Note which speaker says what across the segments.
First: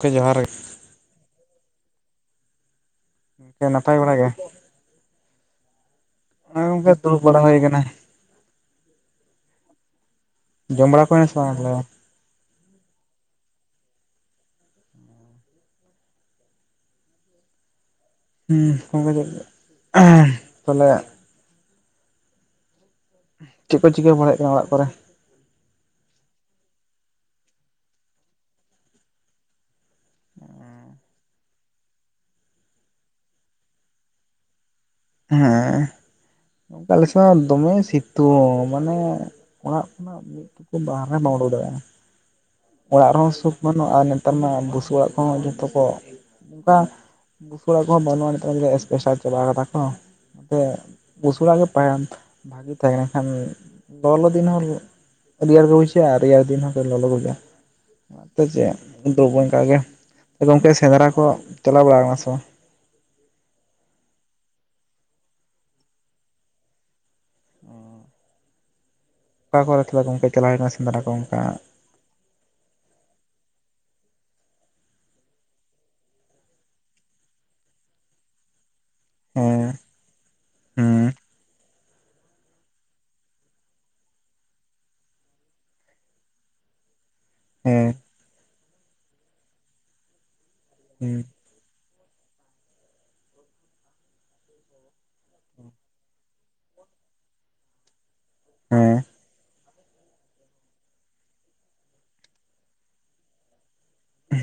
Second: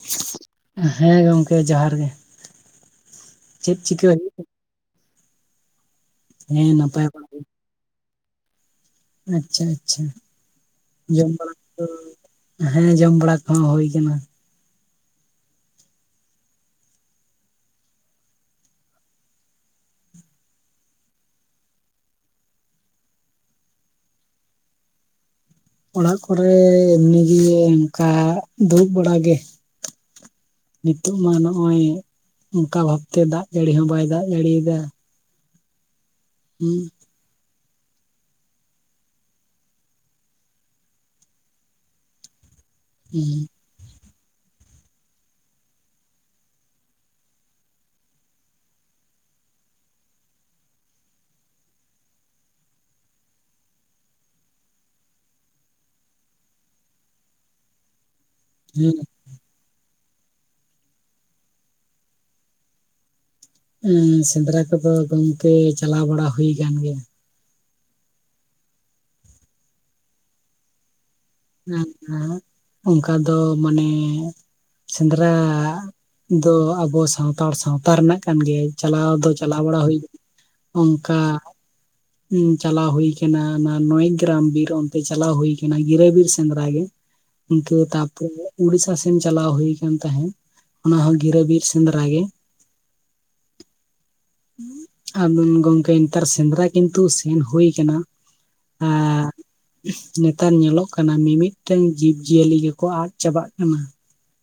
Speaker 1: ᱠᱮ ᱡᱚᱦᱟᱨ ᱜᱮ
Speaker 2: ᱦᱮᱸ ᱜᱚᱝᱠᱮ ᱡᱚᱦᱟᱨ ᱜᱮ᱾
Speaker 1: ᱜᱚᱝᱠᱮ
Speaker 2: ᱪᱮᱫ
Speaker 1: ᱱᱟᱯᱟᱭ
Speaker 2: ᱪᱤᱠᱟᱹ
Speaker 1: ᱵᱟᱲᱟ ᱜᱮ?
Speaker 2: ᱦᱩᱭᱩᱜ ᱠᱟᱱᱟ
Speaker 1: ᱦᱮᱸ ᱜᱚᱝᱠᱮ ᱫᱩᱲᱩᱵ ᱵᱟᱲᱟ ᱦᱩᱭ ᱠᱟᱱᱟ᱾
Speaker 2: ᱟᱪᱪᱷᱟ ᱟᱪᱪᱷᱟ
Speaker 1: ᱠᱚ ᱦᱩᱭᱱᱟ
Speaker 2: ᱡᱚᱢ
Speaker 1: ᱥᱮ
Speaker 2: ᱵᱟᱲᱟ
Speaker 1: ᱵᱟᱝ ᱛᱟᱦᱚᱞᱮ
Speaker 2: ᱠᱚᱫᱚ ᱦᱮᱸ ᱡᱚᱢ ᱵᱟᱲᱟ ᱠᱚᱦᱚᱸ ᱦᱳᱭ ᱠᱟᱱᱟ᱾
Speaker 1: ᱦᱮᱸ ᱠᱚᱢᱠᱮ [inaudible] ᱛᱚᱦᱞᱮ ᱪᱮᱫ ᱠᱚ ᱪᱤᱠᱟᱹ ᱵᱟᱲᱟᱭ ᱦᱩᱭᱩᱜ ᱠᱟᱱᱟ ᱚᱲᱟᱜ ᱠᱚᱨᱮ?
Speaker 2: ᱚᱲᱟᱜ ᱠᱚᱨᱮ ᱮᱢᱱᱤᱜᱮ ᱚᱱᱠᱟ ᱫᱩᱲᱩᱵ ᱵᱟᱲᱟᱜᱮ᱾ ᱱᱤᱛᱳᱜ ᱢᱟ ᱱᱚᱜᱼᱚᱭ ᱚᱱᱠᱟ ᱵᱷᱟᱵᱛᱮ ᱫᱟᱜ ᱡᱟᱹᱲᱤ ᱦᱚᱸ ᱵᱟᱭ ᱫᱟᱜ ᱡᱟᱹᱲᱤᱭᱮᱫᱟ᱾
Speaker 1: ᱦᱮᱸ
Speaker 2: ᱦᱩᱸ
Speaker 1: ᱚᱱᱠᱟ ᱫᱚᱢᱮ ᱥᱤᱛᱩᱝ ᱢᱟᱱᱮ ᱚᱲᱟᱜ ᱠᱷᱚᱱᱟᱜ ᱵᱟᱦᱨᱮ ᱵᱟᱢ ᱩᱰᱩᱠ ᱫᱟᱲᱮᱭᱟᱜᱼᱟ᱾ ᱚᱲᱟᱜ
Speaker 2: ᱦᱩᱸ
Speaker 1: ᱨᱮᱦᱚᱸ ᱥᱩᱠ ᱵᱟᱹᱱᱩᱜ ᱟᱨ ᱱᱮᱛᱟᱨ ᱢᱟ ᱵᱩᱥᱩᱵ ᱚᱲᱟᱜ ᱠᱚᱦᱚᱸ ᱡᱚᱛᱚ ᱠᱚ ᱱᱚᱝᱠᱟ ᱵᱩᱥᱩᱵ ᱚᱲᱟᱜ ᱠᱚᱦᱚᱸ ᱵᱟᱹᱱᱩᱜ-ᱟ ᱱᱮᱛᱟᱨ ᱫᱚ ᱮᱥᱯᱮᱥᱟᱞ ᱪᱟᱵᱟ ᱠᱟᱫᱟ᱾ ᱦᱚᱸ ᱱᱚᱛᱮ ᱵᱩᱥᱩᱵ ᱚᱲᱟᱜ ᱜᱮ ᱛᱟᱦᱮᱱ ᱵᱷᱟᱜᱮ ᱛᱟᱦᱮᱸ ᱞᱮᱱᱠᱷᱟᱱ ᱞᱚᱞᱚ ᱫᱤᱱ ᱦᱚᱸ ᱨᱮᱭᱟᱲ ᱜᱮ ᱵᱩᱡᱷᱟᱜ-ᱟ ᱟᱨ ᱨᱮᱭᱟᱲ ᱫᱤᱱ ᱦᱚᱸ ᱞᱚᱞᱚ ᱜᱮ ᱵᱩᱡᱩᱜ-ᱟ᱾ ᱚᱱᱟᱛᱮ ᱪᱮᱫ
Speaker 2: ᱦᱮᱸ
Speaker 1: ᱫᱚ ᱵᱚᱸᱜᱟ ᱜᱮ ᱛᱚ ᱜᱚᱝᱠᱮ ᱥᱮᱸᱫᱽᱨᱟ ᱠᱚ ᱪᱟᱞᱟᱣ ᱵᱟᱲᱟ ᱟᱠᱟᱱᱟ ᱵᱮᱱ ᱥᱮ ᱵᱟᱝ?
Speaker 2: ᱩᱸ ᱥᱮᱸᱫᱽᱨᱟ ᱠᱚᱫᱚ ᱜᱚᱝᱠᱮ ᱪᱟᱞᱟᱣ ᱵᱟᱲᱟ ᱦᱩᱭ ᱟᱠᱟᱱ ᱜᱮᱭᱟ᱾
Speaker 1: ᱚᱠᱟ ᱠᱚᱨᱮ ᱜᱚᱝᱠᱮ ᱚᱱᱠᱟ ᱪᱟᱞᱟᱣ ᱟᱠᱟᱱᱟ ᱥᱮᱸᱫᱽᱨᱟ ᱠᱚ ᱚᱱᱠᱟ
Speaker 2: ᱦᱮᱸ ᱚᱱᱠᱟ ᱫᱚ ᱢᱟᱱᱮ ᱥᱮᱸᱫᱽᱨᱟ ᱫᱚ ᱟᱵᱚ ᱥᱟᱱᱛᱟᱲ ᱥᱟᱶᱛᱟ ᱨᱮᱱᱟᱜ ᱠᱟᱱ ᱜᱮᱭᱟ᱾ ᱪᱟᱞᱟᱣ ᱫᱚ
Speaker 1: ᱦᱮᱸ
Speaker 2: ᱪᱟᱞᱟᱣ ᱵᱟᱲᱟ ᱦᱩᱭ [unintelligible]
Speaker 1: ᱦᱩᱸ
Speaker 2: ᱚᱱᱠᱟ ᱪᱟᱞᱟᱣ ᱦᱩᱭ ᱠᱟᱱᱟ ᱚᱱᱟ ᱱᱚᱭᱮᱜᱨᱟᱢ ᱵᱤᱨ ᱚᱱᱛᱮ ᱪᱟᱞᱟᱣ ᱦᱩᱭ ᱟᱠᱟᱱᱟ᱾ ᱜᱤᱨᱟᱹ ᱵᱤᱨ ᱥᱮᱸᱫᱽᱨᱟ ᱜᱮ ᱩᱱᱠᱩ ᱫᱚ
Speaker 1: ᱦᱮᱸ
Speaker 2: ᱛᱟᱢ ᱛᱚ ᱩᱲᱤᱥᱥᱟ ᱥᱮᱱ ᱪᱟᱞᱟᱣ ᱦᱩᱭᱩ ᱟᱠᱟᱱ ᱛᱟᱦᱮᱸᱫ, ᱚᱱᱟ
Speaker 1: ᱦᱩᱸ
Speaker 2: ᱦᱚᱸ ᱜᱤᱨᱟᱹᱵᱤᱨ ᱥᱮᱸᱫᱽᱨᱟ ᱜᱮ᱾ ᱟᱨ ᱜᱚᱝᱠᱮ ᱱᱮᱛᱟᱨ ᱥᱮᱸᱫᱽᱨᱟ ᱠᱤᱱᱛᱩ ᱥᱮᱱ ᱦᱩᱭ ᱠᱟᱱᱟ᱾
Speaker 1: ᱦᱮᱸ
Speaker 2: ᱟᱨ ᱱᱮᱛᱟᱨ ᱧᱮᱞᱚᱜ ᱠᱟᱱᱟ ᱢᱤᱢᱤᱫᱴᱟᱝ ᱡᱤᱵ ᱡᱤᱭᱟᱹᱞᱤ ᱜᱮᱠᱚ ᱟᱫ ᱪᱟᱵᱟᱜ ᱠᱟᱱᱟ᱾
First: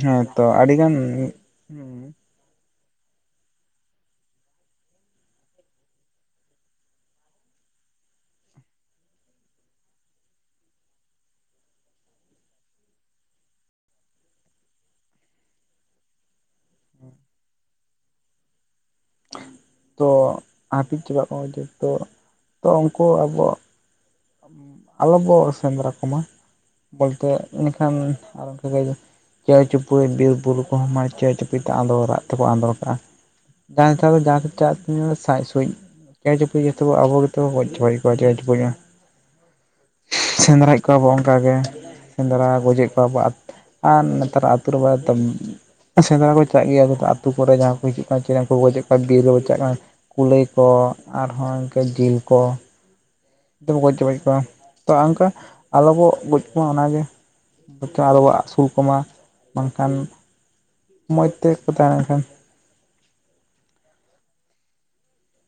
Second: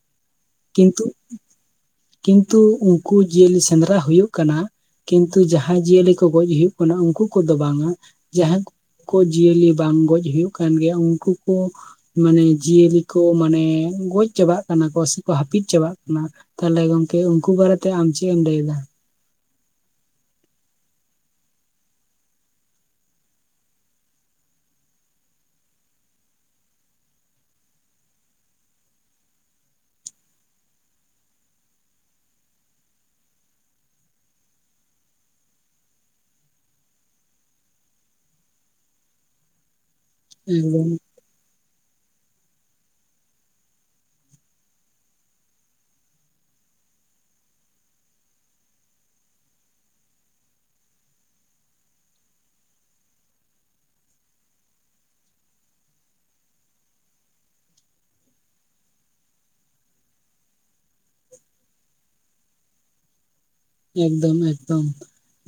Speaker 1: ᱦᱮᱸᱛᱚ ᱟᱹᱰᱤ ᱜᱟᱱ
Speaker 2: ᱠᱤᱱᱛᱩ ᱠᱤᱱᱛᱩ ᱩᱱᱠᱩ ᱡᱤᱭᱟᱹᱞᱤ ᱥᱮᱸᱫᱽᱨᱟ ᱦᱩᱭᱩᱜ ᱠᱟᱱᱟ᱾ ᱠᱤᱱᱛᱩ ᱡᱟᱦᱟᱸᱭ ᱡᱤᱭᱟᱹᱞᱤ ᱠᱚ ᱜᱚᱡ ᱦᱩᱭᱩᱜ ᱠᱟᱱᱟ᱾ ᱩᱱᱠᱩ ᱠᱚᱫᱚ ᱵᱟᱝᱼᱟ᱾ ᱡᱟᱦᱟᱸ ᱠᱚ ᱠᱩ ᱡᱤᱭᱟᱹᱞᱤ ᱵᱟᱝ ᱜᱚᱡ ᱦᱩᱭᱩᱜ ᱠᱟᱱ ᱜᱮᱭᱟ ᱩᱱᱠᱩ ᱠᱚ ᱢᱟᱱᱮ ᱡᱤᱭᱟᱹᱞᱤ ᱠᱚ ᱢᱟᱱᱮ ᱜᱚᱡ ᱪᱟᱵᱟᱜ ᱠᱟᱱᱟ ᱠᱚ ᱥᱮᱠᱚ ᱦᱟᱹᱯᱤᱫ ᱪᱟᱵᱟᱜ ᱠᱟᱱᱟ᱾ ᱛᱟᱦᱚᱞᱮ ᱜᱚᱝᱠᱮ ᱩᱱᱠᱩ ᱵᱟᱨᱮ ᱛᱮ ᱟᱢ ᱪᱮᱜ ᱮᱢ ᱞᱟᱹᱭ ᱮᱫᱟ?
Speaker 1: ᱛᱚ ᱦᱟᱹᱯᱤᱫ ᱪᱟᱵᱟᱜ ᱠᱟᱱᱟ ᱠᱚ ᱡᱚᱛᱚ ᱛᱚ ᱩᱱᱠᱩ ᱟᱵᱚ, ᱟᱞᱚᱵᱚ ᱟᱞᱚ ᱵᱚ ᱥᱮᱸᱫᱨᱟ ᱠᱚᱢᱟ, ᱵᱚᱞᱛᱮ ᱤᱱᱟᱹᱠᱷᱟᱱ ᱟᱨ [unintelligible] ᱪᱮᱭ ᱪᱩᱯᱲᱩᱡ ᱵᱤᱨᱵᱩᱨᱩ ᱠᱚᱦᱚᱸ ᱢᱟᱱᱮ ᱪᱮᱣ ᱪᱩᱯᱲᱡ ᱛᱮ ᱟᱸᱫᱳᱲ ᱨᱟᱜ ᱛᱮᱠᱚ ᱟᱸᱫᱳᱲ ᱠᱟᱜ-ᱟ᱾ ᱡᱟᱦᱟᱸ ᱪᱟᱭ [unintelligible] ᱥᱟᱸᱡ ᱥᱩᱸᱡ ᱪᱮᱬᱮ ᱪᱩᱯᱲ ᱡᱷᱚᱛᱚ ᱠᱚ ᱟᱵᱚ ᱜᱮᱛᱚ ᱵᱚ ᱜᱚᱡ ᱪᱟᱵᱟᱠᱮᱫ ᱠᱚᱣᱟ ᱪᱟᱣᱮ ᱪᱩᱯᱲᱩᱡ ᱢᱟ᱾
Speaker 2: [inaudible]
Speaker 1: ᱥᱮᱸᱫᱽᱨᱟᱭᱮᱜ
Speaker 2: ᱮᱠᱫᱚᱢ
Speaker 1: ᱠᱚᱣᱟ ᱵᱚᱱᱼᱼ ᱚᱱᱠᱟᱜᱮ ᱥᱮᱸᱫᱽᱨᱟ ᱜᱚᱡᱮᱫ ᱠᱚᱣᱟᱵᱚ ᱟᱨ ᱱᱮᱛᱟᱨᱟᱜ ᱟᱹᱛᱩᱩ [unintelligible] ᱛᱚ ᱥᱮᱸᱫᱽᱨᱟ ᱠᱚ ᱪᱟᱜ ᱜᱮᱭᱟ ᱠᱚ ᱟᱹᱛᱩ ᱠᱚᱨᱮ ᱡᱟᱦᱟᱸᱭ ᱠᱚ ᱦᱤᱡᱩᱜ ᱠᱟᱱ [unintelligible] ᱠᱚᱠᱚ ᱜᱚᱡᱮᱜ ᱠᱚᱣᱟ ᱵᱤᱨ ᱨᱮ ᱠᱚ ᱪᱟᱜ ᱠᱟᱱᱟ ᱠᱩᱞᱟᱹᱭ ᱠᱚ ᱟᱨᱦᱚᱸ ᱤᱱᱠᱟᱹ ᱡᱤᱞ ᱠᱚᱼᱼ ᱡᱷᱚᱛᱚ ᱵᱚ ᱜᱚᱡ ᱪᱚᱵᱟᱭᱮᱫ ᱠᱚᱣᱟ ᱛᱚ ᱚᱱᱠᱟ ᱟᱞᱚᱵᱚᱱ ᱜᱚᱡ ᱠᱚᱢᱟ ᱚᱱᱟᱜᱮᱼᱼ ᱵᱚᱨᱪᱚᱢ ᱟᱨᱚᱵᱚ ᱟᱹᱥᱩᱞ ᱠᱚᱢᱟ ᱵᱟᱝᱠᱷᱟᱱ ᱢᱚᱡᱽ ᱛᱮᱠᱚ ᱛᱟᱦᱮᱸᱱᱟ ᱮᱱᱠᱷᱟᱱ᱾
Speaker 2: ᱮᱠᱫᱚᱢ-ᱮᱠᱫᱚᱢ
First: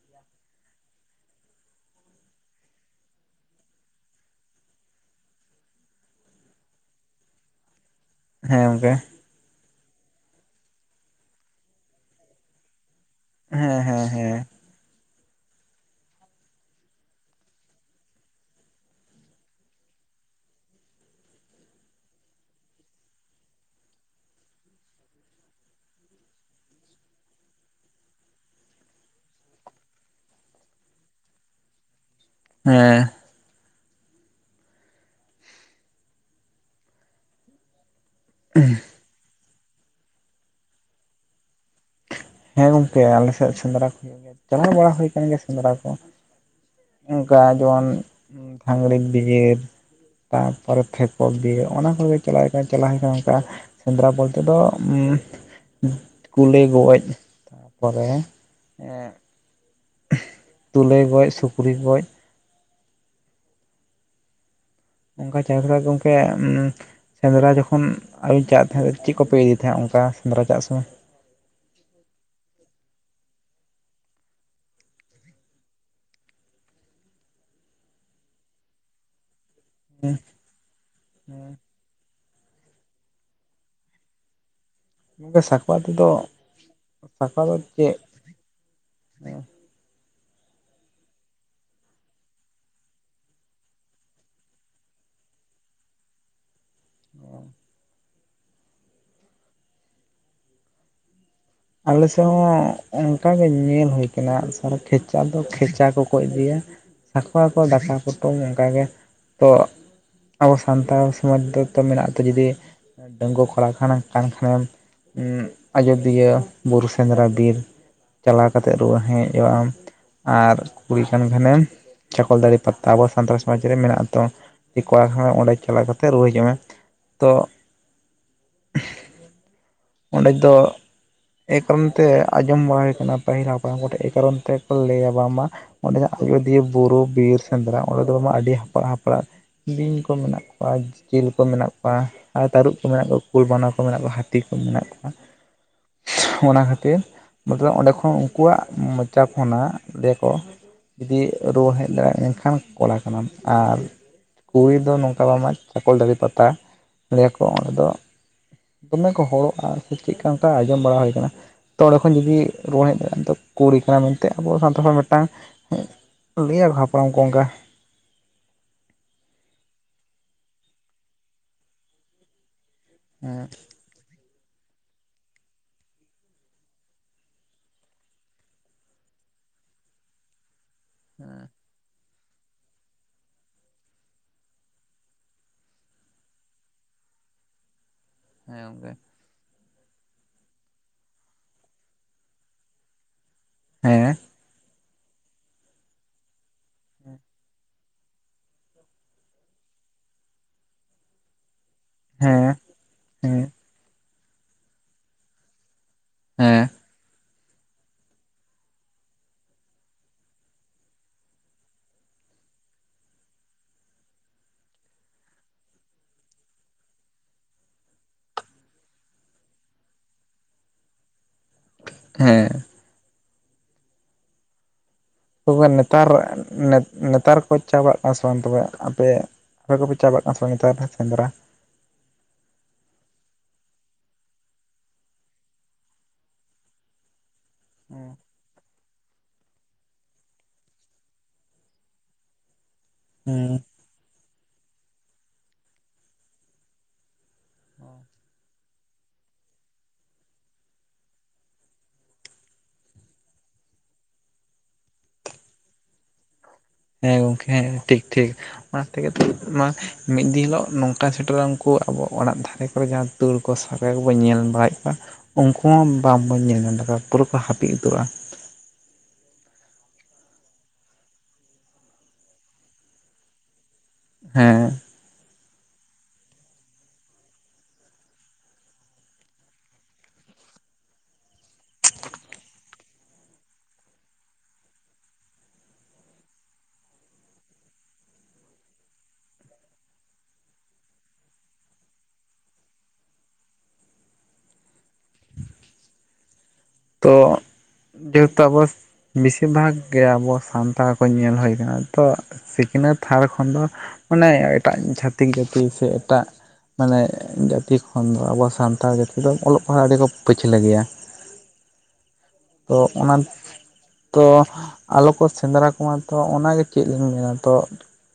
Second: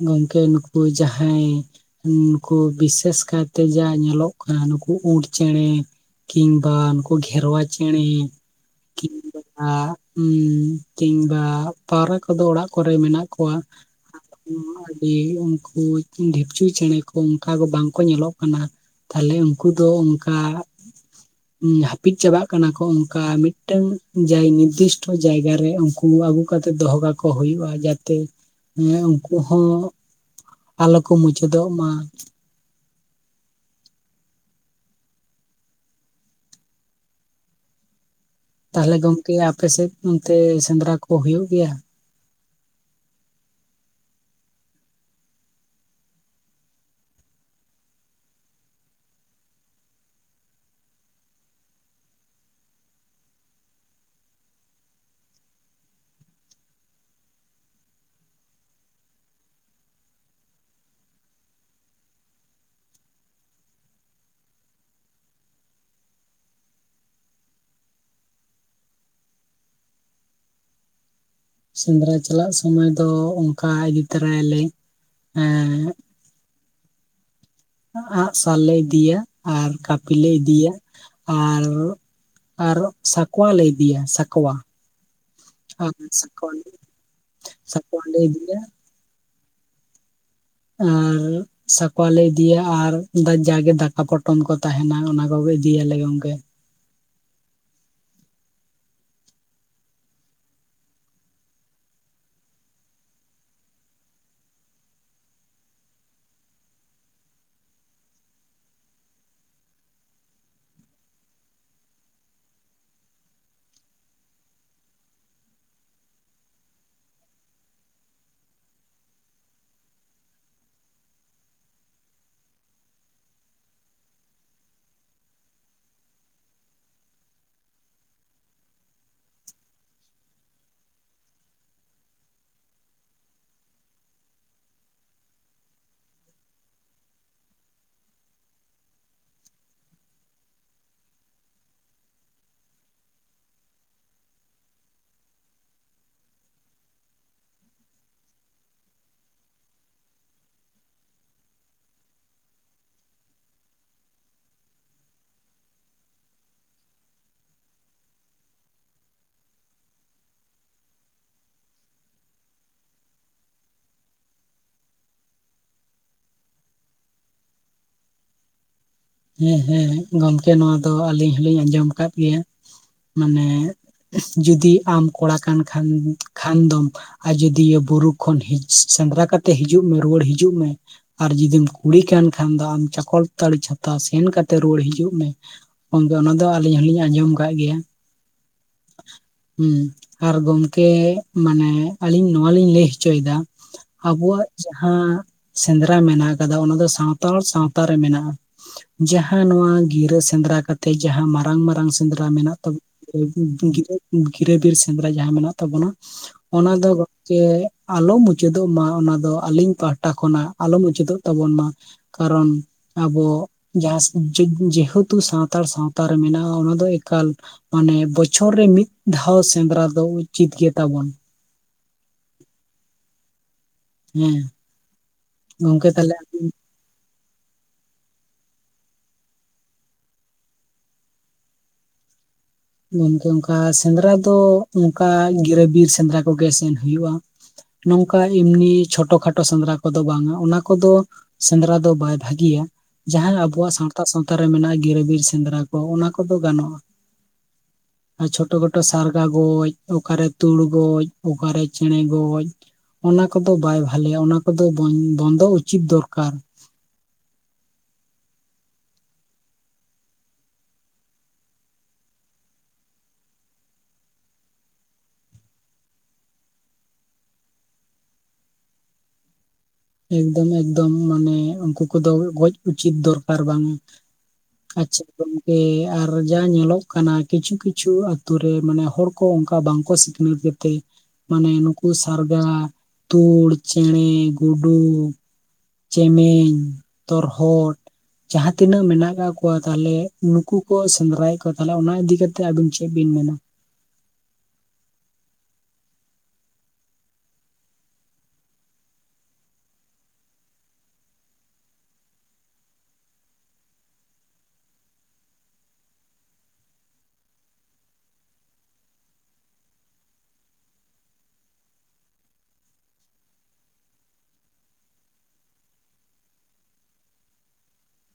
Speaker 2: ᱜᱚᱝᱠᱮ ᱱᱩᱠᱩ ᱡᱟᱦᱟᱸᱭᱼᱼ ᱱᱩᱠᱩ ᱵᱤᱥᱮᱥ ᱠᱟᱭᱛᱮ ᱡᱟ ᱧᱮᱞᱚᱜ ᱠᱟᱱᱟ ᱱᱩᱠᱩ ᱩᱸᱴ ᱪᱮᱸᱬᱮᱼᱼ ᱠᱤᱝᱵᱟ ᱩᱱᱠᱩ ᱜᱷᱮᱨᱣᱟ ᱪᱮᱸᱬᱮᱼᱼ
Speaker 1: ᱦᱮᱸ ᱜᱚᱝᱠᱮᱼᱼ
Speaker 2: [unintelligible] ᱠᱤᱝᱵᱟ ᱯᱟᱣᱨᱟ ᱠᱚᱫᱚ ᱚᱲᱟᱜ ᱠᱚᱨᱮ ᱢᱮᱱᱟᱜᱼᱼ ᱠᱚᱣᱟ
Speaker 1: ᱦᱮᱸ ᱦᱮᱸ ᱦᱮᱸ
Speaker 2: ᱩᱸ ᱟᱹᱰᱤ ᱩᱱᱠᱩ ᱰᱷᱤᱯᱪᱩ ᱪᱮᱸᱬᱮ ᱠᱚ ᱚᱝᱠᱟ ᱫᱚ ᱵᱟᱝᱠᱚ ᱧᱮᱞᱚᱜ ᱠᱟᱱᱟ᱾ ᱛᱟᱞᱦᱮ ᱩᱱᱠᱩ ᱫᱚ ᱚᱱᱠᱟᱼᱼ ᱦᱟᱹᱯᱤᱫ ᱪᱟᱵᱟᱜ ᱠᱟᱱᱟ ᱠᱚ ᱚᱝᱠᱟ ᱢᱤᱫᱴᱟᱹᱝ ᱡᱟᱭ ᱱᱤᱨᱫᱤᱥᱴᱚ ᱡᱟᱭᱜᱟ ᱨᱮ ᱩᱱᱠᱩᱼᱼ ᱩᱢ ᱟᱹᱜᱩ ᱠᱟᱛᱮ ᱫᱚᱦᱚ ᱠᱟᱠᱚ ᱦᱩᱭᱩᱜᱼᱼ ᱟ ᱡᱟᱛᱮ ᱩᱱᱠᱩ ᱦᱚᱸ ᱟᱞᱚ ᱠᱚ ᱢᱩᱪᱟᱹᱫᱚᱜ-ᱢᱟ,
Speaker 1: ᱦᱮᱸ
Speaker 2: ᱛᱟᱦᱮ ᱜᱚᱝᱠᱮ ᱟᱯᱮᱥᱮᱫ ᱚᱱᱛᱮ ᱥᱮᱸᱫᱽᱨᱟ ᱠᱚ ᱦᱩᱭᱩᱜ ᱜᱮᱭᱟ?
Speaker 1: ᱦᱮᱸ ᱜᱚᱝᱠᱮ ᱟᱞᱮᱥᱮᱫ ᱥᱮᱸᱫᱽᱨᱟ ᱠᱚ ᱜᱮ ᱪᱟᱞᱟᱣ ᱵᱟᱲᱟ ᱦᱩᱭ ᱠᱟᱱ ᱜᱮᱭᱟ ᱥᱮᱸᱫᱽᱨᱟ ᱠᱚᱼᱼ ᱚᱝᱠᱟ ᱟᱫᱚ ᱡᱮᱢᱚᱱ [unintelligible] ᱛᱟᱨᱯᱚᱨᱮ ᱛᱷᱮᱠ ᱚᱵᱫᱤ ᱚᱱᱟ ᱠᱚᱜᱮ ᱪᱟᱞᱟᱣ ᱦᱩᱭ ᱠᱟᱱᱟ ᱪᱟᱞᱟᱣ ᱦᱩᱭ ᱠᱟᱱᱟ ᱚᱱᱠᱟᱼᱼ ᱥᱮᱸᱫᱽᱨᱟ ᱵᱚᱞᱛᱮ ᱫᱚ ᱩᱸ ᱠᱩᱞᱟᱹᱭ ᱜᱚᱡ, ᱛᱟᱯᱚᱨᱮ ᱮᱸᱜ ᱛᱩᱞᱟᱹᱭ ᱜᱚᱡ ᱥᱩᱠᱨᱤ ᱜᱚᱡᱼᱼ ᱚᱱᱠᱟ ᱪᱟᱨ ᱯᱷᱮᱨᱟ ᱜᱚᱝᱠᱮ ᱩᱸ ᱥᱮᱸᱫᱽᱨᱟ ᱡᱚᱠᱷᱚᱱ ᱟᱣᱤᱱ ᱪᱟᱜ ᱛᱟᱦᱮᱸᱜ ᱪᱮᱫ ᱠᱚᱯᱮ ᱤᱫᱤᱭ ᱛᱟᱦᱮᱸᱜ ᱚᱱᱠᱟ ᱥᱮᱸᱫᱽᱨᱟ ᱪᱟᱜ ᱥᱩᱢᱚᱭ?
Speaker 2: ᱥᱮᱸᱫᱽᱨᱟ ᱪᱟᱞᱟᱜ ᱥᱚᱢᱚᱭ ᱫᱚ ᱚᱝᱠᱟ ᱤᱫᱤ ᱛᱟᱨᱟᱭᱟᱞᱮ ᱮᱸᱜᱼᱼ ᱟᱸᱜ ᱥᱟᱨᱞᱮ ᱤᱫᱤᱭᱟ, ᱟᱨᱼᱼ ᱠᱟᱹᱯᱤ ᱞᱮ ᱤᱫᱤᱭᱟ ᱟᱨ, ᱟᱨ ᱥᱟᱠᱚᱣᱟ ᱞᱮ ᱤᱫᱤᱭᱟ ᱥᱟᱠᱚᱣᱟ
Speaker 1: ᱜᱚᱝᱠᱮ ᱥᱟᱠᱣᱟ ᱛᱮᱫᱚ ᱥᱟᱠᱚᱣᱟ ᱛᱮᱫᱚ ᱪᱮᱫᱼᱼ
Speaker 2: ᱥᱟᱠᱣᱟ ᱞᱮ ᱤᱫᱤᱭᱟ ᱮᱸ ᱥᱟᱠᱚᱣᱟ ᱞᱮ ᱤᱫᱤᱭᱟ ᱟᱨ ᱫᱟ ᱡᱟᱜᱮ ᱫᱟᱠᱟ ᱯᱚᱴᱚᱢ ᱠᱚ ᱛᱟᱦᱮᱸᱱᱟ ᱚᱱᱟ ᱠᱚᱜᱮ ᱤᱫᱤᱭᱟᱞᱮ ᱜᱚᱝᱠᱮ᱾
Speaker 1: ᱚᱸ ᱟᱞᱮ ᱥᱮᱜ ᱚᱝᱠᱟ ᱜᱮ ᱧᱮᱞ ᱦᱩᱭ ᱠᱟᱱᱟ ᱟᱜ ᱥᱟᱨ ᱠᱷᱮᱪᱟ ᱫᱚ ᱠᱷᱮᱪᱟ ᱠᱚᱠᱚ ᱤᱫᱤᱭᱟ᱾ ᱥᱟᱠᱚᱣᱟ ᱠᱚ ᱫᱟᱠᱟ ᱠᱚᱴᱚᱢ ᱚᱝᱠᱟᱜᱮ ᱛᱚᱼᱼ ᱟᱵᱚ ᱥᱟᱱᱛᱟᱲ ᱥᱚᱢᱟᱡ ᱫᱚ ᱛᱚ ᱢᱮᱱᱟᱜ ᱟᱛᱚ ᱡᱩᱫᱤ ᱰᱟᱹᱝᱜᱩᱣᱟᱹ ᱠᱚᱲᱟ ᱠᱷᱟᱱᱮ ᱠᱟᱱ ᱠᱷᱟᱱᱮᱢ ᱩᱸᱜ ᱟᱡᱫᱤᱭᱟᱹ ᱵᱩᱨᱩ ᱥᱮᱸᱫᱽᱨᱟ ᱵᱤᱨ ᱪᱟᱞᱟᱣ ᱠᱟᱛᱮᱜ ᱨᱩᱣᱟᱹᱲ ᱦᱮᱜᱡᱚᱼᱟᱢ᱾ ᱟᱨ ᱠᱩᱲᱤ ᱠᱟᱱ ᱠᱷᱟᱱᱮᱢ ᱪᱟᱠᱚᱞ ᱛᱟᱲᱤ ᱯᱟᱛᱟ ᱟᱵᱚ ᱥᱟᱱᱛᱟᱲ ᱥᱚᱢᱟᱡ ᱨᱮ ᱢᱮᱱᱟᱜ ᱟᱛᱚ, ᱮᱠᱟ ᱦᱚᱲ ᱚᱸᱰᱮ ᱪᱟᱞᱟᱣ ᱠᱟᱛᱮ ᱨᱩᱣᱟᱹᱲ ᱦᱤᱡᱩᱜ ᱢᱮ᱾ ᱛᱚ
Speaker 2: [inaudible]
Speaker 1: ᱚᱸᱰᱮ ᱫᱚ ᱮᱭ ᱠᱟᱨᱚᱱ ᱛᱮ ᱟᱸᱡᱚᱢ ᱵᱟᱲᱟ ᱦᱩᱭ ᱠᱟᱱᱟ, ᱯᱟᱹᱦᱤᱞ ᱦᱟᱯᱟᱢ ᱠᱚ ᱴᱷᱮᱱ ᱮᱭᱟᱨᱚᱱ ᱛᱮᱠᱚ ᱞᱟᱹᱭᱟ ᱵᱟᱝ ᱢᱟ ᱚᱸᱰᱮᱱᱟᱜ ᱟᱡᱳᱫᱤᱭᱟᱹ ᱵᱩᱨᱩ ᱵᱤᱨ ᱥᱮᱸᱫᱽᱨᱟ ᱚᱸᱰᱮ ᱫᱚ ᱵᱟᱝ ᱟᱹᱰᱤ ᱦᱟᱯᱲᱟᱜ ᱦᱟᱯᱲᱟᱜ ᱵᱤᱧ ᱠᱚ ᱢᱮᱱᱟᱜ ᱠᱚᱣᱟ, ᱡᱤᱞ ᱠᱚ ᱢᱮᱱᱟᱜ ᱠᱚᱣᱟ ᱟᱨ ᱛᱟᱹᱨᱩᱵ ᱠᱚ ᱢᱮᱱᱟᱜ ᱠᱚᱣᱟ ᱠᱩᱞ ᱵᱟᱱᱟ ᱠᱚ ᱢᱮᱱᱟᱜ ᱠᱚᱣᱟ ᱦᱟᱹᱛᱤ ᱠᱚ ᱢᱮᱱᱟᱜ ᱠᱚᱣᱟ᱾ ᱚᱱᱟ ᱠᱷᱟᱹᱛᱤᱨ ᱢᱚᱛᱞᱚᱵ ᱚᱸᱰᱮ ᱠᱷᱚᱱ ᱩᱱᱠᱩᱣᱟᱜ ᱢᱚᱪᱟ ᱠᱷᱚᱱᱟᱜ ᱫᱮᱠᱚ ᱡᱩᱫᱤ ᱨᱩᱣᱟᱹ ᱦᱮᱡ ᱫᱟᱲᱮᱭᱟᱜᱼᱟ ᱮᱱᱠᱷᱟᱱ ᱠᱚᱲᱟ ᱠᱟᱱᱟᱢ, ᱟᱨ ᱠᱩᱲᱤ ᱫᱚ ᱱᱚᱝᱠᱟ ᱵᱟᱝᱢᱟ ᱪᱷᱟᱠᱚᱞ ᱛᱟᱲᱤ ᱯᱟᱛᱟ ᱞᱟᱹᱭᱟᱠᱚ ᱚᱸᱰᱮ ᱫᱚ ᱫᱚᱢᱮ ᱠᱚ ᱦᱚᱲᱚᱜᱼᱟ ᱥᱮ ᱪᱮᱫᱠᱟ ᱚᱝᱠᱟ ᱟᱸᱡᱚᱢ ᱵᱟᱲᱟ ᱦᱩᱭ ᱠᱟᱱᱟ᱾ ᱛᱚ ᱚᱸᱰᱮ ᱠᱷᱚᱱ ᱡᱩᱫᱤ ᱨᱩᱣᱟᱹᱲ ᱦᱮᱡ ᱫᱟᱲᱮᱭᱟᱜᱼᱟ ᱫᱚ ᱠᱩᱲᱤ ᱠᱟᱱᱟ ᱢᱮᱱᱛᱮ ᱟᱵᱚ ᱥᱟᱱᱛᱟᱲ ᱦᱚᱲ ᱢᱤᱫᱴᱟᱝ ᱞᱟᱹᱭᱟ ᱟᱠᱚ ᱦᱟᱯᱲᱟᱢ ᱠᱚ ᱚᱝᱠᱟ᱾
Speaker 2: ᱦᱮᱸ ᱦᱮᱸ ᱜᱚᱝᱠᱮ ᱱᱚᱣᱟ ᱫᱚ ᱟᱹᱞᱤᱧ ᱦᱚᱞᱤᱧ ᱟᱸᱡᱚᱢ ᱟᱠᱟᱫ ᱜᱮᱭᱟ, ᱢᱟᱱᱮ
Speaker 1: ᱦᱮᱸ
Speaker 2: ᱤᱥ ᱡᱩᱫᱤ ᱟᱢ ᱠᱚᱲᱟ ᱠᱟᱱ ᱠᱷᱟᱱ ᱠᱷᱟᱱ ᱫᱚᱢ ᱡᱫᱤᱭᱟᱹᱭᱟᱹ ᱵᱩᱨᱩ ᱠᱷᱚᱱ ᱥᱮᱸᱫᱽᱨᱟ ᱠᱟᱛᱮᱫ ᱦᱤᱡᱩᱜ ᱢᱮ ᱨᱩᱣᱟᱹᱲ ᱦᱤᱡᱩᱜ ᱢᱮ, ᱟᱨ ᱡᱩᱫᱤᱢ ᱠᱩᱲᱤ ᱠᱟᱱ ᱠᱷᱟᱱ ᱫᱚ ᱟᱢ ᱪᱟᱠᱚᱞᱛᱟᱲᱤ ᱪᱷᱟ ᱛᱟ ᱥᱮᱱ ᱠᱟᱛᱮ ᱨᱩᱣᱟᱹᱲ ᱦᱤᱡᱩᱜ ᱢᱮ, ᱜᱚᱝᱠᱮ ᱚᱱᱟ ᱫᱚ ᱟᱹᱞᱤᱧ ᱦᱚᱞᱤᱧ ᱟᱸᱡᱚᱢ ᱠᱟᱜ ᱜᱮᱭᱟ᱾
Speaker 1: ᱦᱮᱸ ᱜᱚᱢᱠᱮ᱾
Speaker 2: ᱦᱩᱸ ᱟᱨ ᱜᱚᱝᱠᱮ ᱢᱟᱱᱮ ᱟᱞᱤᱧ ᱱᱚᱣᱟᱞᱤᱧ ᱞᱟᱹᱭ ᱦᱚᱪᱚᱭᱫᱟ
Speaker 1: ᱦᱮᱸ
Speaker 2: ᱟᱵᱚᱣᱟᱜ ᱡᱟᱦᱟᱸ ᱥᱮᱸᱫᱽᱨᱟ ᱢᱮᱱᱟᱜ ᱠᱟᱫᱟ ᱚᱱᱟ ᱫᱚ ᱥᱟᱱᱛᱟᱲ ᱥᱟᱶᱛᱟ ᱨᱮ ᱢᱮᱱᱟᱜᱼᱟ᱾ ᱡᱟᱦᱟᱸ ᱱᱚᱣᱟ ᱜᱤᱨᱟᱹ ᱥᱮᱸᱫᱽᱨᱟ ᱠᱟᱛᱮᱜ ᱡᱟᱦᱟᱸ ᱢᱟᱨᱟᱝ ᱢᱟᱨᱟᱝ ᱥᱮᱸᱫᱽᱨᱟ
Speaker 1: ᱦᱮᱸ
Speaker 2: ᱢᱮᱱᱟᱜ ᱛᱟ
Speaker 1: ᱦᱮᱸ
Speaker 2: [unintelligible] ᱜᱤᱨᱟᱹ ᱜᱤᱨᱟᱹ ᱵᱤᱨ ᱥᱮᱸᱫᱽᱨᱟ ᱡᱟᱦᱟᱸ ᱢᱮᱱᱟᱜ ᱛᱟᱵᱚᱱᱟ
Speaker 1: ᱦᱮᱸ
Speaker 2: ᱚᱱᱟ ᱫᱚ ᱜᱚᱢ ᱠᱮ ᱟᱞᱚᱢ ᱢᱩᱪᱟᱹᱫᱚᱜ ᱢᱟ ᱚᱱᱟ ᱫᱚ ᱟᱞᱤᱧ ᱯᱟᱦᱴᱟ ᱠᱷᱚᱱᱟᱜ ᱟᱞᱚᱢ ᱢᱩᱪᱟᱹᱫᱚᱜ ᱛᱟᱵᱚᱱ ᱢᱟ᱾ ᱠᱟᱨᱚᱱ ᱟᱵᱚ ᱡᱟᱦᱟᱥ ᱡᱮᱦᱮᱛᱩ ᱥᱟᱱᱛᱟᱲ ᱥᱟᱶᱛᱟ ᱨᱮ ᱢᱮᱱᱟᱜᱼᱟ ᱚᱱᱟ ᱫᱚ ᱮᱠᱟᱞ ᱢᱟᱱᱮ ᱵᱚᱪᱷᱚᱨ ᱨᱮ ᱢᱤᱫ ᱫᱷᱟᱣ ᱥᱮᱸᱫᱽᱨᱟ ᱫᱚ ᱩᱪᱤᱛ ᱜᱮ ᱛᱟᱵᱚᱱ᱾
Speaker 1: ᱦᱮᱸ᱾
Speaker 2: ᱦᱮᱸ᱾
Speaker 1: ᱛᱚᱵᱮ
Speaker 2: ᱜᱚᱝᱠᱮ
Speaker 1: ᱱᱮᱛᱟᱨ
Speaker 2: ᱛᱟᱦᱚᱞᱮ
Speaker 1: ᱱᱮᱛᱟᱨ ᱠᱚ ᱪᱟᱞᱟᱜ ᱠᱟᱱᱟ ᱥᱮ ᱵᱟᱝ ᱛᱚᱵᱮ ᱟᱯᱮ ᱟᱯᱮ ᱠᱚᱯᱮ ᱪᱟᱞᱟᱜ ᱠᱟᱱᱟ ᱥᱮ ᱵᱟᱝ ᱱᱮᱛᱟᱨ ᱥᱮᱸᱫᱽᱨᱟ?
Speaker 2: ᱜᱚᱢᱠᱮ ᱚᱝᱠᱟ ᱥᱮᱸᱫᱽᱨᱟ ᱫᱚ ᱚᱝᱠᱟ ᱜᱤᱨᱟᱹ ᱵᱤᱨ ᱥᱮᱸᱫᱽᱨᱟ ᱠᱚᱜᱮ ᱥᱮᱱ ᱦᱩᱭᱩᱜᱼᱟ᱾ ᱱᱚᱝᱠᱟ ᱮᱢᱱᱤ ᱪᱷᱳᱴᱚ ᱠᱷᱟᱴᱳ ᱥᱮᱸᱫᱽᱨᱟ ᱠᱚᱫᱚ ᱵᱟᱝᱟ ᱚᱱᱟ ᱠᱚᱫᱚ ᱥᱮᱸᱫᱽᱨᱟ ᱫᱚ ᱵᱟᱭ ᱵᱷᱟᱹᱜᱤᱭᱟ, ᱡᱟᱦᱟᱸ
Speaker 1: ᱦᱩᱸ
Speaker 2: ᱟᱵᱚᱣᱟᱜ ᱥᱟᱶᱛᱟ ᱥᱟᱶᱛᱟᱨ ᱨᱮ ᱢᱮᱱᱟᱜᱼᱟ ᱜᱤᱨᱟᱹᱵᱤᱨ ᱥᱮᱸᱫᱽᱨᱟ ᱠᱚ ᱚᱱᱟ ᱠᱚᱫᱚ ᱜᱟᱱᱚᱜᱼᱟ᱾ ᱟᱨ ᱪᱷᱳᱴᱚ ᱠᱷᱟᱴᱳ ᱥᱟᱨᱜᱟ ᱜᱚᱡ ᱚᱠᱟᱨᱮ ᱛᱩᱲ ᱜᱚᱡ ᱚᱠᱟᱨᱮ ᱪᱮᱬᱮ ᱜᱚᱡ ᱚᱱᱟ ᱠᱚᱫᱚ ᱵᱟᱭ ᱵᱷᱟᱞᱮᱭᱟ ᱚᱱᱟ ᱠᱚᱫᱚ ᱵᱚᱱ ᱵᱚᱱᱫᱚ ᱩᱪᱤᱛ ᱫᱚᱨᱠᱟᱨ᱾
Speaker 1: ᱦᱮᱸ ᱜᱚᱢᱠᱮ ᱦᱮᱸ ᱴᱷᱤᱠ ᱴᱷᱤᱠ᱾ ᱚᱱᱟ ᱛᱮᱜᱮ ᱢᱟ ᱢᱤᱫ ᱫᱤᱱ ᱦᱤᱞᱳᱜ ᱱᱚᱝᱠᱟ ᱥᱮᱴᱮᱨᱟ ᱩᱝᱠᱩ ᱟᱵᱚ ᱚᱲᱟᱜ ᱫᱷᱟᱨᱮ ᱠᱚᱨᱮ ᱡᱟᱦᱟᱸ ᱛᱩᱲ ᱠᱚ ᱥᱟᱨᱜᱟ ᱠᱚᱵᱚᱱ ᱧᱮᱞ ᱵᱟᱲᱟᱭᱮᱫ ᱠᱚᱣᱟ, ᱩᱱᱠᱩ ᱦᱚᱸ ᱵᱟᱝ ᱵᱟᱹᱧ ᱧᱮᱞ [unintelligible] ᱯᱩᱨᱟᱹ ᱠᱚ ᱦᱟᱹᱯᱤᱫ ᱩᱛᱩᱜᱼᱟ
Speaker 2: ᱮᱠᱫᱚᱢ ᱮᱠᱫᱚᱢ ᱢᱟᱱᱮ ᱩᱱᱠᱩ ᱠᱚᱫᱚ ᱜᱚᱡ ᱩᱪᱤᱛ ᱫᱚᱨᱠᱟᱨ ᱵᱟᱝ
Speaker 1: ᱦᱮᱸ
Speaker 2: ᱟᱪᱪᱷᱟ ᱜᱚᱢᱠᱮ ᱟᱨ ᱡᱟ ᱧᱮᱞᱚᱜ ᱠᱟᱱᱟ ᱠᱤᱪᱷᱩ ᱠᱤᱪᱷᱩ ᱟᱹᱛᱩ ᱨᱮ ᱢᱟᱱᱮ ᱦᱚᱲ ᱠᱚ ᱠᱚ ᱚᱱᱠᱟ ᱵᱟᱝ ᱠᱚ ᱥᱤᱠᱷᱱᱟᱹᱛ ᱜᱮᱛᱮ ᱢᱟᱱᱮ ᱱᱩᱠᱩ ᱥᱟᱨᱜᱟ, ᱛᱩᱲ, ᱪᱮᱸᱬᱮ, ᱜᱩᱰᱩ, ᱪᱮᱢᱮᱧ, ᱛᱚᱨᱦᱚᱫ ᱡᱟᱦᱟᱸ ᱛᱤᱱᱟᱹᱜ ᱢᱮᱱᱟᱜ ᱟᱠᱟᱫ ᱠᱚᱣᱟ ᱛᱟᱞᱦᱮ ᱱᱩᱠᱩ ᱠᱚ ᱥᱮᱸᱫᱽᱨᱟᱭᱮᱫ ᱠᱚᱣᱟ ᱛᱟᱦᱚᱞᱮ ᱚᱱᱟ ᱤᱫᱤᱠᱟ ᱠᱟᱛᱮᱜ ᱟᱵᱤᱱ ᱪᱮᱫ ᱵᱤᱱ ᱢᱮᱱᱟ?
Speaker 1: ᱛᱚ ᱡᱮᱛᱚ ᱟᱵᱚᱥ ᱵᱤᱥᱤᱨ ᱵᱷᱟᱜᱽ ᱜᱮ ᱟᱵᱚ ᱥᱟᱱᱛᱟᱲ ᱠᱚ ᱧᱮᱞ ᱦᱩᱭ ᱟᱠᱟᱱᱟ ᱛᱚ ᱾ ᱥᱤᱠᱷᱱᱟᱹᱛ ᱛᱷᱟᱲ ᱠᱷᱚᱱ ᱫᱚ ᱢᱟᱱᱮ ᱮᱴᱟᱜ ᱪᱷᱟᱹᱛᱤᱠ ᱡᱟᱹᱛᱤ ᱥᱮ ᱮᱴᱟᱜ ᱢᱟᱱᱮ ᱡᱟᱹᱛᱤ ᱠᱷᱚᱱ ᱫᱚ ᱟᱵᱚ ᱥᱟᱱᱛᱟᱲ ᱡᱟᱹᱛᱤ ᱫᱚ ᱚᱞᱚᱜ ᱯᱟᱲᱦᱟᱜ ᱟᱹᱰᱤ ᱠᱚ ᱯᱟᱹᱪᱷᱞᱟᱹ ᱜᱮᱭᱟ ᱛᱚ ᱚᱱᱟᱱ ᱛᱚ ᱟᱞᱚ ᱠᱚ ᱥᱮᱸᱫᱽᱨᱟ ᱠᱚᱢᱟ ᱛᱚ ᱚᱱᱟᱜᱮ ᱪᱮᱫ ᱞᱤᱧ ᱢᱮᱱᱟ ᱛᱚ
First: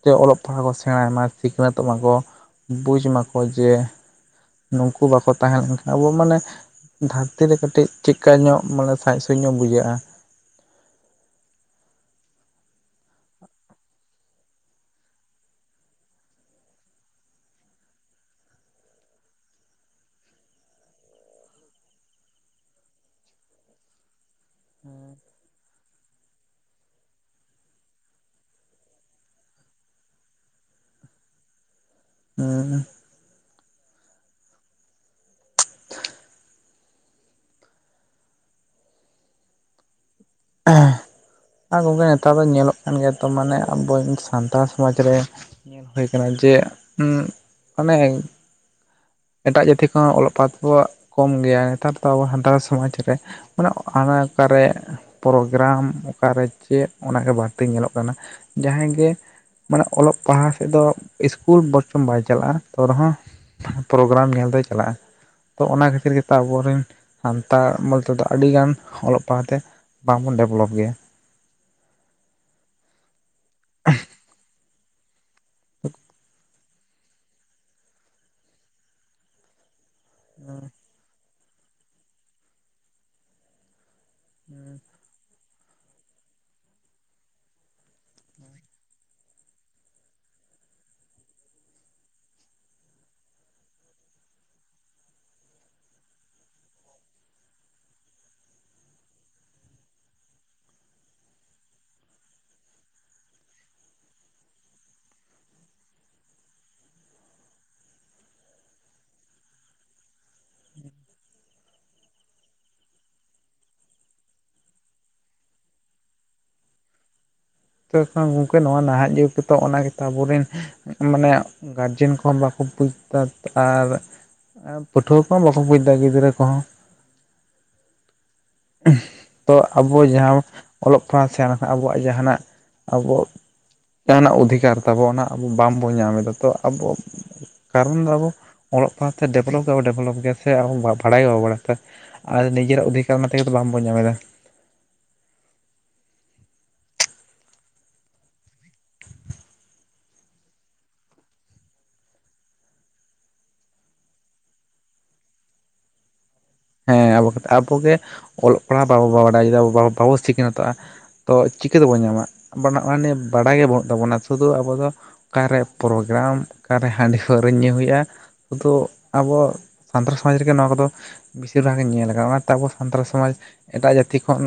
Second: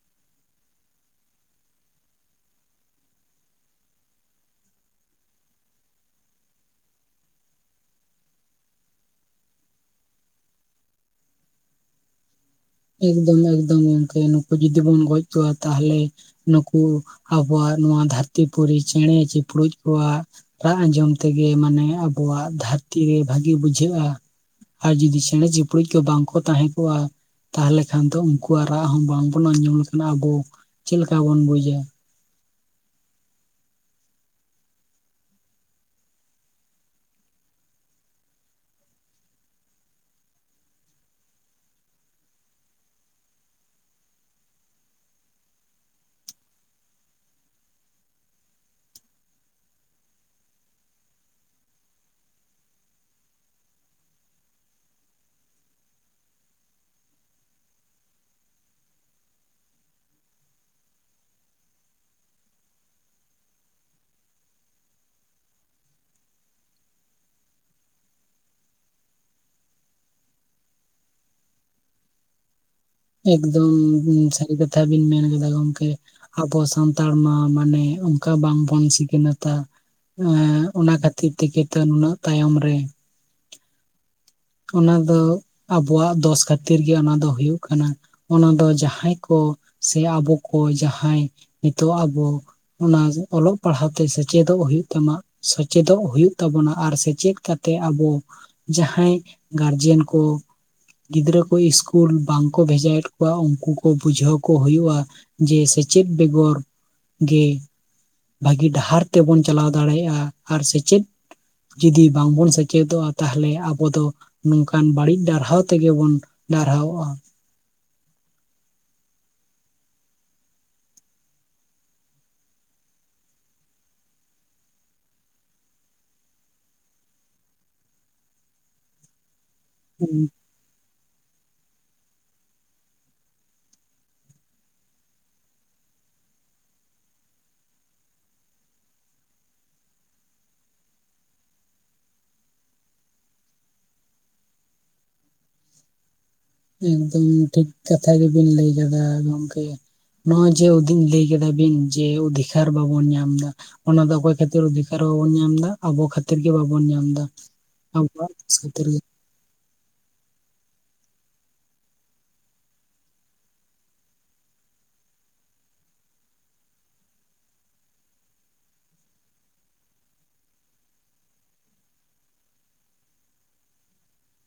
Speaker 1: ᱡᱮ ᱚᱞᱚᱜ ᱯᱟᱲᱦᱟᱜ ᱠᱚ ᱥᱮᱸᱲᱟᱭ ᱢᱟ ᱥᱤᱠᱷᱱᱟᱹᱛᱚᱜ ᱢᱟᱠᱚ ᱵᱩᱡ ᱢᱟᱠᱚ ᱡᱮ ᱱᱩᱝᱠᱩ ᱵᱟᱠᱚ ᱛᱟᱦᱮ ᱞᱮᱱᱠᱷᱟᱡ ᱟᱵᱚ ᱢᱟᱱᱮ ᱫᱷᱟᱹᱨᱛᱤ ᱨᱮ ᱠᱟᱹᱴᱤᱡ ᱴᱷᱤᱠ ᱠᱟᱹᱡᱽ ᱧᱚᱜ ᱢᱟᱱᱮ ᱥᱟᱸᱡ ᱥᱩᱭᱴᱧ ᱧᱚᱜ ᱵᱩᱡᱷᱟᱹᱜᱼᱟ
Speaker 2: ᱮᱠᱫᱚᱢ ᱮᱠᱫᱚᱢ ᱜᱚᱝᱠᱮ ᱱᱩᱠᱩ ᱡᱩᱫᱤ ᱵᱚᱱ ᱜᱚᱡ ᱠᱚᱣᱟ ᱛᱟᱦᱚᱞᱮ ᱱᱩᱠᱩ ᱟᱵᱚᱣᱟᱜ ᱱᱚᱣᱟ ᱫᱷᱟᱹᱨᱛᱤ ᱯᱩᱨᱤ ᱪᱮᱬᱮ ᱪᱩᱯᱲᱩᱡ ᱠᱚᱣᱟᱜ ᱨᱟᱜ ᱟᱸᱡᱚᱢ ᱛᱮᱜᱮ ᱢᱟᱱᱮ ᱟᱵᱚᱣᱟᱜ ᱫᱷᱟᱨᱛᱤ ᱨᱮ ᱵᱷᱟᱹᱜᱤ ᱵᱩᱡᱷᱟᱹᱜᱼᱟ ᱟᱨ ᱡᱩᱫᱤ ᱪᱮᱬᱮ ᱪᱤᱯᱲᱩᱫᱴᱡ ᱠᱚ ᱵᱟᱝ ᱠᱚ ᱛᱟᱦᱮᱸ ᱠᱚᱜᱼᱟ ᱛᱟᱞᱦᱮ ᱠᱷᱟᱱ ᱫᱚ ᱩᱱᱠᱩᱣᱟᱜ ᱨᱟᱜ ᱦᱚᱸ ᱵᱟᱝᱵᱚᱱ ᱟᱸᱡᱚᱢ ᱞᱮᱠᱷᱟᱱ ᱟᱵᱚ ᱪᱮᱫ ᱞᱮᱠᱟ ᱵᱚᱱ ᱵᱩᱡᱟ
Speaker 1: ᱦᱩᱸ ᱟᱦᱻ ᱟ ᱜᱚᱢᱠᱮ ᱱᱮᱛᱟᱨ ᱫᱚ ᱧᱮᱞᱚᱜ ᱠᱟᱱ ᱜᱮᱭᱟ ᱛᱚ ᱢᱟᱱᱮ ᱟᱵᱚ ᱥᱟᱱᱛᱟᱲ ᱥᱚᱢᱟᱡ ᱨᱮ ᱧᱮᱞ ᱦᱩᱭ ᱠᱟᱱᱟ ᱡᱮ ᱩᱸᱜ ᱚᱱᱮ ᱮᱴᱟᱜ ᱡᱟᱹᱛᱤ ᱠᱷᱚᱱ ᱚᱞᱚᱜ ᱯᱟᱲᱦᱟᱜ ᱛᱮᱵᱚ ᱠᱚᱢ ᱜᱮᱭᱟ ᱱᱮᱛᱟᱨ ᱫᱚ ᱟᱵᱚ ᱥᱟᱱᱛᱟᱲ ᱥᱚᱢᱟᱡᱽ ᱨᱮ ᱢᱟᱱᱮ ᱟᱱᱟ ᱠᱟᱨᱮ ᱯᱨᱳᱜᱨᱟᱢ ᱚᱠᱟᱨᱮ ᱪᱮᱫ ᱚᱱᱟᱜᱮ ᱵᱟᱲᱛᱤ ᱧᱮᱞᱚᱜ ᱠᱟᱱᱟ ᱡᱟᱦᱟᱭ ᱜᱮ ᱢᱟᱱᱮ ᱚᱞᱚᱜ ᱯᱟᱲᱦᱟᱣ ᱥᱮᱫ ᱫᱚ ᱤᱥᱠᱩᱞ ᱵᱚᱨᱪᱷᱚᱢ ᱵᱟᱭ ᱪᱟᱞᱟᱜᱼᱟ ᱛᱟᱣ ᱨᱮ ᱦᱚᱸ ᱯᱨᱳᱜᱨᱟᱢ ᱧᱮᱞ ᱫᱚᱭ ᱪᱟᱞᱟᱜᱼᱟ ᱛᱚ ᱚᱱᱟ ᱠᱷᱟᱹᱛᱤᱨ ᱜᱮᱛᱚ ᱟᱵᱚᱨᱮᱱ ᱥᱟᱱᱛᱟᱲ ᱵᱚᱞ ᱛᱮ ᱫᱚ ᱟᱹᱰᱤ ᱜᱟᱱ ᱚᱞᱚᱜ ᱯᱟᱲᱦᱟᱣ ᱛᱮ ᱵᱟᱝ ᱵᱚᱱ ᱰᱮᱵᱷᱞᱚᱯ ᱜᱮᱭᱟ
Speaker 2: ᱮᱠᱫᱚᱢ ᱥᱟᱹᱨᱤ ᱠᱟᱛᱷᱟ ᱵᱤᱱ ᱢᱮᱱ ᱠᱮᱫᱟ ᱜᱚᱢᱠᱮ ᱟᱵᱚ ᱥᱟᱱ ᱛᱟᱲᱢᱟ ᱢᱟᱱᱮ ᱚᱱᱠᱟ ᱵᱟᱝ ᱵᱚᱱ ᱥᱤᱠᱷᱱᱟᱹᱛᱟ ᱮᱸᱻ ᱚᱱᱟ ᱠᱷᱟᱹᱛᱤᱨ ᱠᱷᱟᱹᱛᱤᱨ ᱛᱮᱜᱮ ᱛᱚ ᱱᱩᱱᱟᱹᱜ ᱛᱟᱭᱚᱢ ᱨᱮ ᱚᱱᱟ ᱫᱚ ᱟᱵᱚᱣᱟᱜ ᱫᱚᱥ ᱠᱷᱟᱹᱛᱤᱨ ᱜᱮ ᱚᱱᱟ ᱫᱚ ᱦᱩᱭᱩᱜ ᱠᱟᱱᱟ ᱚᱱᱟ ᱫᱚ ᱡᱟᱦᱟᱸᱭ ᱠᱚ ᱥᱮ ᱟᱵᱚ ᱠᱚ ᱡᱟᱦᱟᱸᱭ ᱱᱤᱛᱚᱜ ᱟᱵᱚ ᱚᱱᱟ ᱚᱞᱚᱜ ᱯᱟᱲᱦᱟᱜ ᱛᱮ ᱥᱮᱪᱮᱫᱚᱜ ᱦᱩᱭᱩᱜ ᱛᱟᱢᱟ ᱥᱮᱪᱮᱫᱚᱜ ᱦᱩᱭᱩᱜ ᱛᱟᱵᱚᱱᱟ ᱟᱨ ᱥᱮᱪᱮᱫ ᱠᱟᱛᱮᱜ ᱟᱵᱚ ᱡᱟᱦᱟᱸᱭ ᱜᱟᱨᱡᱮᱱ ᱠᱚ ᱜᱤᱫᱽᱨᱟᱹ ᱠᱚ ᱤᱥᱠᱩᱞ ᱵᱟᱝ ᱠᱚ ᱵᱷᱮᱡᱟᱭᱮᱫ ᱠᱚᱣᱟ ᱩᱱᱠᱩ ᱠᱚ ᱵᱩᱡᱷᱟᱹᱣ ᱠᱚ ᱦᱩᱭᱩᱜᱼᱟ ᱡᱮ ᱥᱮᱪᱮᱫ ᱵᱮᱜᱚᱨ ᱜᱮ ᱵᱷᱟᱹᱜᱤ ᱰᱟᱦᱟᱨ ᱛᱮᱵᱚᱱ ᱪᱟᱞᱟᱣ ᱫᱟᱲᱮᱭᱟᱜᱼᱟ ᱟᱨ ᱥᱮᱪᱮᱫ ᱡᱤᱫᱤ ᱵᱟᱝᱵᱚᱱ ᱥᱮᱪᱮᱫᱚᱜᱼᱟ ᱛᱟᱦᱚᱞᱮ ᱟᱵᱚ ᱫᱚ ᱱᱚᱝᱠᱟᱱ ᱵᱟᱹᱲᱤᱡ ᱰᱟᱨᱦᱟᱣ ᱛᱮᱜᱮᱵᱚᱱ ᱰᱟᱨᱦᱟᱣᱚᱜᱼᱟ
Speaker 1: [inaudible] ᱜᱚᱝᱠᱮ ᱱᱚᱣᱟ ᱱᱟᱦᱟᱜ ᱡᱩᱜᱽ ᱛᱚ ᱚᱱᱟ ᱜᱮᱛᱚ ᱟᱵᱚᱨᱮᱱ ᱢᱟᱱᱮ ᱜᱟᱨᱡᱮᱱ ᱠᱚᱦᱚ ᱵᱟᱠᱚ ᱵᱩᱡ ᱫᱟ ᱟᱨ ᱯᱟᱹᱴᱷᱩᱣᱟᱹ ᱠᱚᱦᱚ ᱵᱟᱠᱚ ᱵᱩᱡ ᱫᱟ ᱜᱤᱫᱽᱨᱟᱹ ᱠᱚᱦᱚ [inaudible] ᱛᱚ ᱟᱵᱚ ᱡᱟᱦᱟᱸ ᱚᱞᱚᱜ ᱯᱟᱲᱦᱟᱜ ᱥᱮᱬᱟ ᱞᱮᱠᱷᱟᱱ ᱟᱵᱚᱣᱟᱜ ᱡᱟᱦᱟᱱᱟᱜ ᱟᱵᱚ ᱡᱟᱦᱟᱱᱟᱜ ᱚᱫᱷᱤᱠᱟᱨ ᱛᱟᱵᱚ ᱚᱱᱟ ᱟᱵᱚ ᱵᱟᱝᱵᱚᱱ ᱧᱟᱢ ᱮᱫᱟ ᱛᱚ ᱟᱵᱚ᱾ ᱠᱟᱨᱚᱱ ᱫᱚ ᱟᱵᱚ ᱚᱞᱚᱜ ᱯᱟᱲᱦᱟᱜ ᱛᱮ ᱰᱮᱵᱷᱞᱚᱯ ᱜᱮ ᱰᱮᱵᱷᱞᱚᱯ ᱜᱮᱭᱟ ᱥᱮ ᱟᱨᱦᱚ [unintelligible] ᱵᱟᱲᱟᱭ ᱜᱮ ᱵᱟᱵᱚ ᱵᱟᱲᱟᱭ ᱛᱮ᱾ ᱟᱨ ᱱᱤᱡᱮᱨᱟᱜ ᱚᱫᱷᱤᱠᱟᱨ ᱚᱱᱟ ᱛᱮᱜᱚ ᱵᱟᱝ ᱵᱚᱱ ᱧᱟᱢ ᱮᱫᱟ᱾
Speaker 2: ᱮᱠᱫᱚᱢ ᱴᱷᱤᱠ ᱠᱟᱛᱷᱟ ᱜᱮᱵᱤᱱ ᱞᱟᱹᱭ ᱠᱟᱫᱟ ᱜᱚᱝᱠᱮ᱾ ᱱᱚᱜ ᱚᱭ ᱡᱮ [unintelligible] ᱞᱟᱹᱭ ᱠᱮᱫᱟ ᱵᱤᱱ ᱡᱮ ᱚᱫᱷᱤᱠᱟᱨ ᱵᱟᱵᱚᱱ ᱧᱟᱢ ᱮᱫᱟ ᱚᱱᱟ ᱫᱚ ᱚᱠᱚᱭ ᱠᱷᱟᱹᱛᱤᱨ ᱚᱫᱷᱤᱠᱟᱨ ᱵᱟᱵᱚᱱ ᱧᱟᱢ ᱫᱟ ᱟᱵᱚ ᱠᱷᱟᱹᱛᱤᱨ ᱛᱤᱨ ᱜᱮ ᱵᱟᱵᱚᱱ ᱧᱟᱢ
Speaker 1: ᱦᱮᱸ
Speaker 2: ᱮᱫᱟ
Speaker 1: ᱟᱵᱚᱠᱟᱛᱮᱜ ᱟᱵᱚᱜᱮ
Speaker 2: ᱟᱵᱚᱣᱟᱜ
Speaker 1: ᱚᱞᱚᱜ
Speaker 2: ᱠᱷᱟᱹᱛᱤᱨ ᱜᱮ
Speaker 1: ᱯᱟᱲᱦᱟ ᱵᱟᱵᱚ ᱵᱟᱰᱟᱭ ᱫᱟ ᱵᱟ ᱵᱟᱵᱚ ᱥᱤᱠᱷᱱᱟᱹᱛᱚᱜ-ᱟ᱾ ᱛᱚ ᱪᱤᱠᱟᱹ ᱛᱮᱵᱚ ᱧᱟᱢᱟ [unintelligible] ᱚᱱᱟ ᱱᱤᱭᱟᱹ ᱵᱟᱲᱟᱭ ᱜᱮ ᱵᱟᱹᱱᱩᱜ ᱛᱟᱵᱚᱱᱟ ᱥᱩᱫᱩ ᱟᱵᱚ ᱫᱚ ᱚᱠᱟ ᱨᱮ ᱯᱨᱳᱜᱨᱟᱢ ᱚᱠᱟ ᱨᱮ ᱦᱟᱸᱰᱤ ᱯᱟᱹᱣᱨᱟᱹ ᱧᱩ ᱦᱩᱭᱩᱜᱼᱟ ᱩᱫᱚ ᱟᱵᱚ ᱥᱟᱱᱛᱟᱲ ᱥᱚᱢᱟᱡᱽ ᱨᱮᱜᱮ ᱱᱚᱣᱟ ᱠᱚᱫᱚ ᱵᱮᱥᱤᱨ ᱵᱷᱟᱜᱽ ᱤᱧ ᱧᱮᱞ ᱟᱠᱟᱫᱟ ᱚᱱᱟᱛᱮ ᱟᱵᱚ ᱥᱟᱱᱛᱟᱲ ᱥᱚᱢᱟᱡᱽ ᱮᱴᱟᱜ ᱡᱟᱹᱛᱤ ᱠᱷᱚᱱ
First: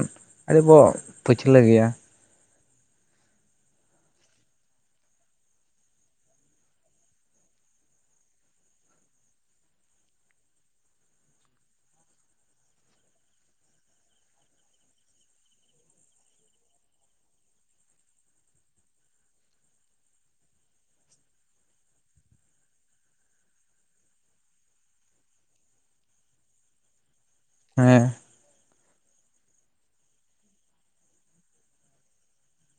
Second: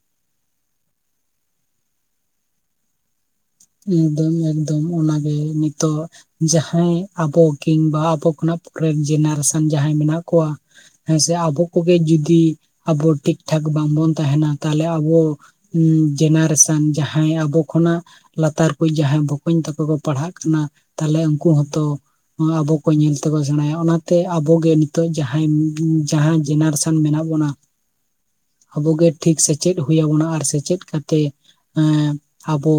Speaker 1: ᱟᱹᱰᱤ ᱵᱚ ᱯᱟᱹᱪᱷᱞᱟᱹ ᱜᱮᱭᱟ᱾
Speaker 2: ᱮᱠᱫᱚᱢ ᱮᱠᱫᱚᱢ ᱚᱱᱟᱜᱮ ᱱᱤᱛᱚᱜ ᱡᱟᱦᱟᱸᱭ ᱟᱵᱚ ᱠᱤᱢᱵᱟ ᱟᱵᱚ ᱠᱷᱚᱱᱟᱜ ᱯᱚᱨᱮᱨ ᱡᱮᱱᱟᱨᱮᱥᱚᱱ ᱡᱟᱦᱟᱸᱭ ᱢᱮᱱᱟᱜ ᱠᱚᱣᱟ᱾ ᱦᱮᱸ ᱥᱮ ᱟᱵᱚ ᱠᱚᱜᱮ ᱡᱩᱫᱤ ᱟᱵᱚ ᱴᱷᱤᱠ ᱴᱷᱟᱠ ᱵᱟᱝᱵᱚᱱ ᱛᱟᱦᱮᱱᱟ ᱛᱟᱦᱚᱞᱮ ᱟᱵᱚ ᱩᱸ ᱡᱮᱱᱟᱨᱮᱥᱚᱱ ᱡᱟᱦᱟᱸᱭ ᱟᱵᱚ ᱠᱷᱚᱱᱟᱜ ᱞᱟᱛᱟᱨ ᱠᱚ ᱡᱟᱦᱟᱸᱭ ᱵᱚᱠᱚᱧ ᱛᱟᱠᱚ ᱠᱚ ᱯᱟᱲᱦᱟᱜ ᱠᱟᱱᱟ ᱛᱟᱦᱞᱮ ᱩᱱᱠᱩ ᱦᱚᱸᱛᱚ ᱟᱵᱚ ᱠᱚ ᱧᱮᱞ ᱛᱮᱠᱚ ᱥᱮᱬᱟᱭᱟ᱾ ᱚᱱᱟᱛᱮ ᱟᱵᱚᱜᱮ ᱱᱤᱛᱚᱜ ᱡᱟᱦᱟᱸᱭ ᱡᱟᱦᱟᱸ ᱡᱮᱱᱟᱨᱮᱥ- -ᱚᱱ ᱢᱮᱱᱟᱜ ᱵᱚᱱᱟ
Speaker 1: ᱦᱮᱸ
Speaker 2: ᱟᱵᱚᱜᱮ ᱴᱷᱤᱠ ᱥᱮᱪᱮᱫ ᱦᱩᱭ ᱟᱵᱚᱱᱟ ᱟᱨ ᱥᱮᱪᱮᱫ ᱠᱟᱛᱮ ᱮ ᱟᱵᱚ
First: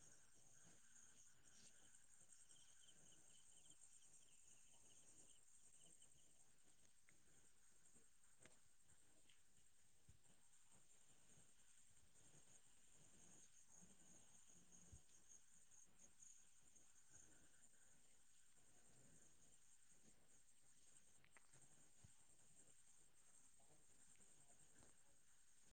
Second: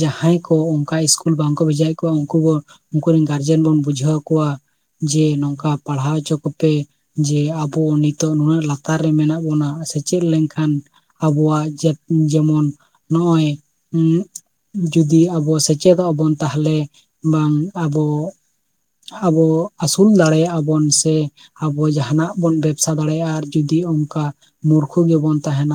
Speaker 2: ᱡᱟᱦᱟᱸᱭ ᱠᱚ ᱚᱱᱠᱟ ᱤᱥᱠᱩᱞ ᱵᱟᱝᱠᱚ ᱵᱷᱮᱡᱟᱭᱮᱫ ᱠᱚᱣᱟ ᱩᱱᱠᱩ ᱵᱚ ᱩᱱᱠᱩ ᱨᱮᱱ ᱜᱟᱨᱡᱮᱱ ᱵᱚᱱ ᱵᱩᱡᱷᱟᱹᱣ ᱠᱚᱣᱟ᱾ ᱡᱮ ᱱᱚᱝᱠᱟ ᱯᱟᱲᱦᱟᱣ ᱦᱚᱪᱚ ᱠᱚᱯᱮ ᱡᱮ ᱟᱵᱚ ᱱᱤᱛᱚᱜ ᱱᱩᱱᱟᱹᱜ ᱞᱟᱛᱟᱨ ᱨᱮ ᱢᱮᱱᱟᱜ ᱵᱚᱱᱟ ᱥᱮᱪᱮᱫ ᱞᱮᱱᱠᱷᱟᱱ ᱟᱵᱚᱣᱟᱜ ᱡᱟᱹ ᱡᱮᱢᱚᱱ ᱱᱚᱜᱼᱚᱭ ᱡᱩᱫᱤ ᱟᱵᱚ ᱥᱮᱪᱮᱫᱚᱜᱼᱟ ᱵᱚᱱ ᱛᱟᱦᱚᱞᱮ ᱵᱟᱝ ᱟᱵᱚ ᱟᱵᱚ ᱟᱹᱥᱩᱞ ᱫᱟᱲᱮᱭᱟᱜᱼᱟ ᱵᱚᱱ ᱥᱮ ᱟᱵᱚ ᱡᱟᱦᱱᱟᱜ ᱵᱚᱱ ᱵᱮᱵᱥᱟ ᱫᱟᱲᱮᱭᱟᱜᱼᱟ ᱟᱨ ᱡᱩᱫᱤ ᱚᱱᱠᱟ ᱢᱩᱨᱠᱷᱩ ᱜᱮᱵᱚᱱ ᱛᱟᱦᱮᱱᱟ᱾